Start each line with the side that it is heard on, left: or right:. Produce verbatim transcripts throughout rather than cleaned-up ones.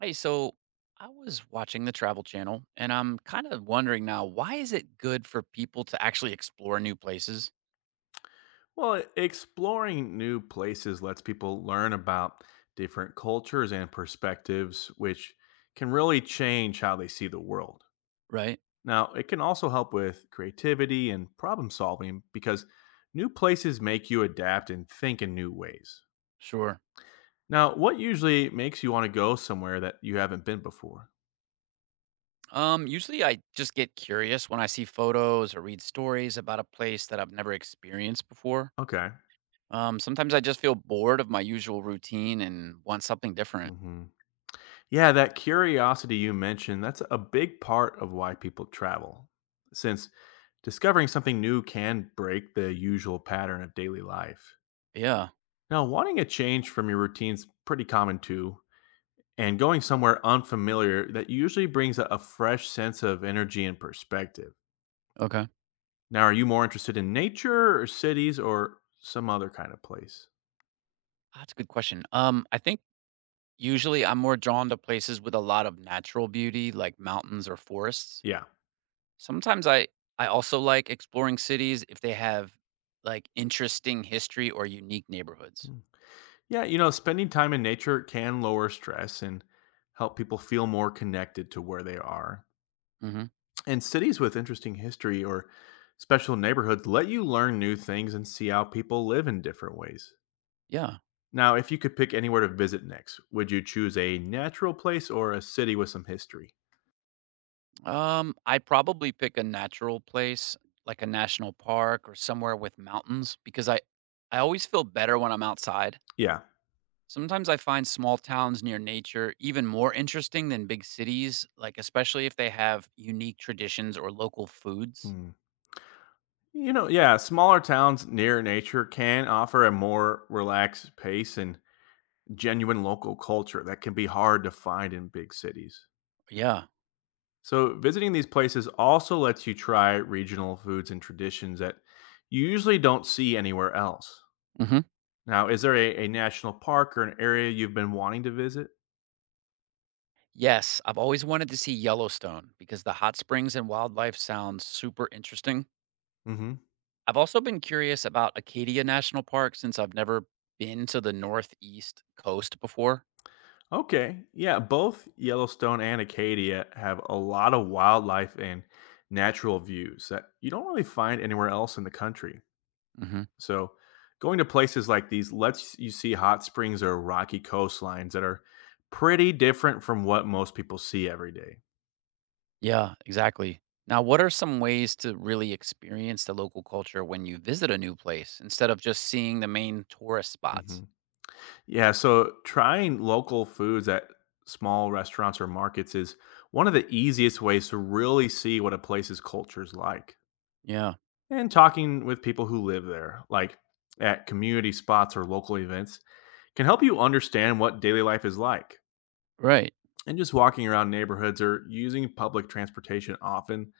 right: Hey, so I was watching the Travel Channel and I'm kind of wondering now, why is it good for people to actually explore new places,
left: Well, e- exploring new places lets people learn about different cultures and perspectives, which can really change how they see the world.
right: right?
left: Now, it can also help with creativity and problem solving because new places make you adapt and think in new ways.
right: Sure.
left: Now, what usually makes you want to go somewhere that you haven't been before?
right: Um usually I just get curious when I see photos or read stories about a place that I've never experienced before.
left: Okay.
right: Um sometimes I just feel bored of my usual routine and want something different.
left: Yeah, that curiosity you mentioned, that's a big part of why people travel. Since discovering something new can break the usual pattern of daily life.
right: Yeah.
left: Now, wanting a change from your routine's pretty common too, and going somewhere unfamiliar that usually brings a a fresh sense of energy and perspective.
right: Okay.
left: Now, are you more interested in nature or cities or some other kind of place?
right: That's a good question. Um I think usually I'm more drawn to places with a lot of natural beauty like mountains or forests.
left: Yeah.
right: Sometimes I I also like exploring cities if they have, like, interesting history or unique neighborhoods.
left: Yeah, you know, spending time in nature can lower stress and help people feel more connected to where they are.
right: Mhm.
left: And cities with interesting history or special neighborhoods let you learn new things and see how people live in different ways.
right: Yeah.
left: Now, if you could pick anywhere to visit next, would you choose a natural place or a city with some history?
right: Um, I'd probably pick a natural place, like a national park or somewhere with mountains, because I I always feel better when I'm outside.
left: Yeah.
right: Sometimes I find small towns near nature even more interesting than big cities, like, especially if they have unique traditions or local foods.
left: Hmm. You know, yeah, smaller towns near nature can offer a more relaxed pace and genuine local culture that can be hard to find in big cities.
right: Yeah.
left: So, visiting these places also lets you try regional foods and traditions that you usually don't see anywhere else.
right: Mhm.
left: Now, is there a, a national park or an area you've been wanting to visit?
right: Yes, I've always wanted to see Yellowstone because the hot springs and wildlife sounds super interesting.
left: Hmm.
right: I've also been curious about Acadia National Park since I've never been to the Northeast coast before.
left: Okay. Yeah. Both Yellowstone and Acadia have a lot of wildlife and natural views that you don't really find anywhere else in the country.
right: Hmm.
left: So, going to places like these lets you see hot springs or rocky coastlines that are pretty different from what most people see every day.
right: Yeah, exactly. Now, what are some ways to really experience the local culture when you visit a new place instead of just seeing the main tourist
left: Hmm.
right: spots?
left: Yeah, so trying local foods at small restaurants or markets is one of the easiest ways to really see what a place's culture is like.
right: Yeah,
left: And talking with people who live there, like at community spots or local events, can help you understand what daily life is like.
right: right.
left: And just walking around neighborhoods or using public transportation often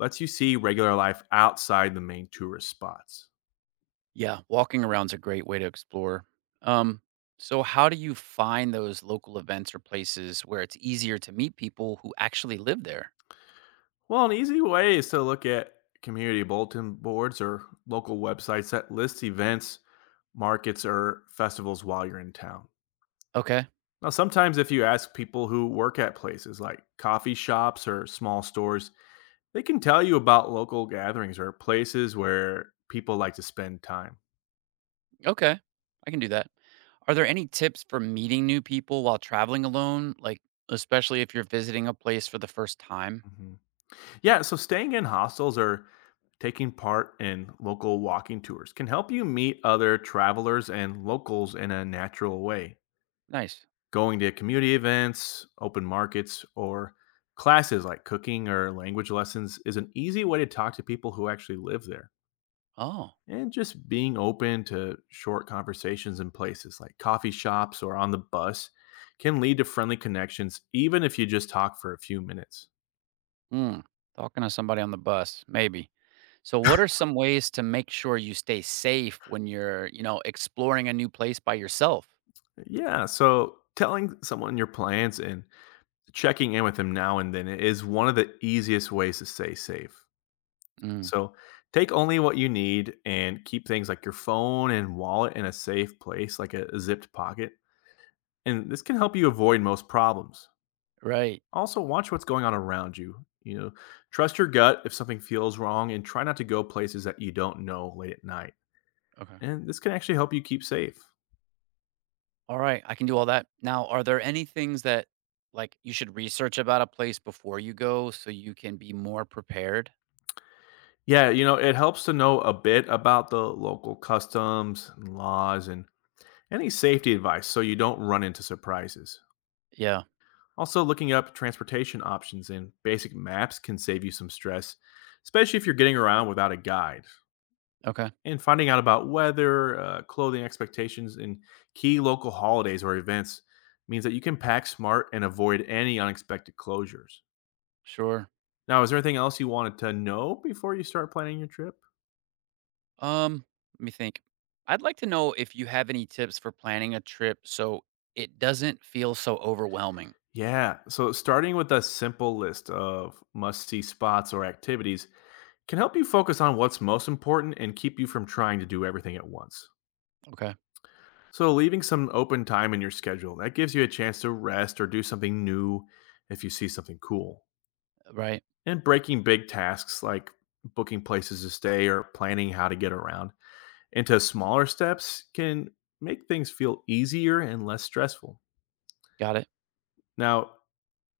left: lets you see regular life outside the main tourist spots.
right: Yeah, walking around's a great way to explore. Um, so how do you find those local events or places where it's easier to meet people who actually live there?
left: Well, an easy way is to look at community bulletin boards or local websites that list events, markets, or festivals while you're in town.
right: Okay.
left: Now, sometimes if you ask people who work at places like coffee shops or small stores, they can tell you about local gatherings or places where people like to spend time.
right: Okay, I can do that. Are there any tips for meeting new people while traveling alone? Like, especially if you're visiting a place for the first time?
left: Mhm. Yeah, so staying in hostels or taking part in local walking tours can help you meet other travelers and locals in a natural way.
right: Nice.
left: Going to community events, open markets, or classes like cooking or language lessons is an easy way to talk to people who actually live there.
right: Oh,
left: And just being open to short conversations in places like coffee shops or on the bus can lead to friendly connections, even if you just talk for a few minutes.
right: hmm. Talking to somebody on the bus, maybe. So, what are some ways to make sure you stay safe when you're, you know, exploring a new place by yourself?
left: Yeah, so telling someone your plans and checking in with them now and then is one of the easiest ways to stay safe.
right: Mm,
left: So take only what you need and keep things like your phone and wallet in a safe place, like a zipped pocket. And this can help you avoid most problems.
right: right.
left: Also, watch what's going on around you. You know, trust your gut if something feels wrong and try not to go places that you don't know late at night.
right: Okay.
left: And this can actually help you keep safe.
right: All right, I can do all that. Now, are there any things that like you should research about a place before you go so you can be more prepared?
left: Yeah, you know, it helps to know a bit about the local customs and laws and any safety advice so you don't run into surprises.
right: Yeah.
left: Also, looking up transportation options in basic maps can save you some stress, especially if you're getting around without a guide.
right: Okay.
left: And finding out about weather, uh, clothing expectations, and key local holidays or events means that you can pack smart and avoid any unexpected closures.
right: Sure.
left: Now, is there anything else you wanted to know before you start planning your trip?
right: Um, let me think. I'd like to know if you have any tips for planning a trip so it doesn't feel so overwhelming.
left: Yeah, so starting with a simple list of must see spots or activities can help you focus on what's most important and keep you from trying to do everything at once.
right: Okay.
left: So, leaving some open time in your schedule that gives you a chance to rest or do something new if you see something cool.
right: Right.
left: And breaking big tasks like booking places to stay or planning how to get around into smaller steps can make things feel easier and less stressful.
right: Got it.
left: Now,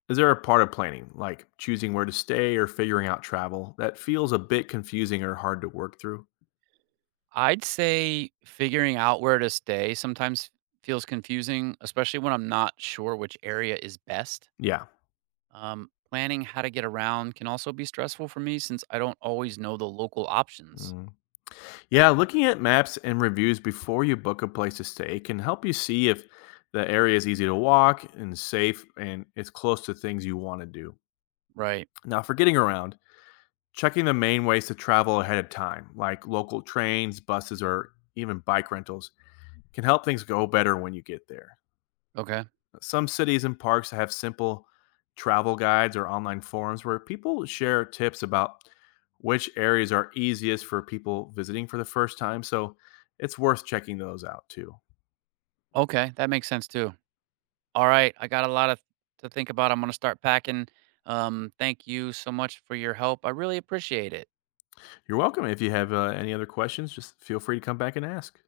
left: is there a part of planning, like choosing where to stay or figuring out travel, that feels a bit confusing or hard to work through?
right: I'd say figuring out where to stay sometimes feels confusing, especially when I'm not sure which area is best.
left: Yeah.
right: Um, planning how to get around can also be stressful for me since I don't always know the local options.
left: Mm. Yeah, looking at maps and reviews before you book a place to stay can help you see if the area is easy to walk and safe and it's close to things you want to do.
right: Right.
left: Now, for getting around, checking the main ways to travel ahead of time, like local trains, buses, or even bike rentals, can help things go better when you get there.
right: Okay.
left: Some cities and parks have simple travel guides or online forums where people share tips about which areas are easiest for people visiting for the first time. So it's worth checking those out too.
right: Okay, that makes sense too. All right, I got a lot of to think about. I'm going to start packing. Um, thank you so much for your help. I really appreciate it.
left: You're welcome. If you have uh, any other questions, just feel free to come back and ask.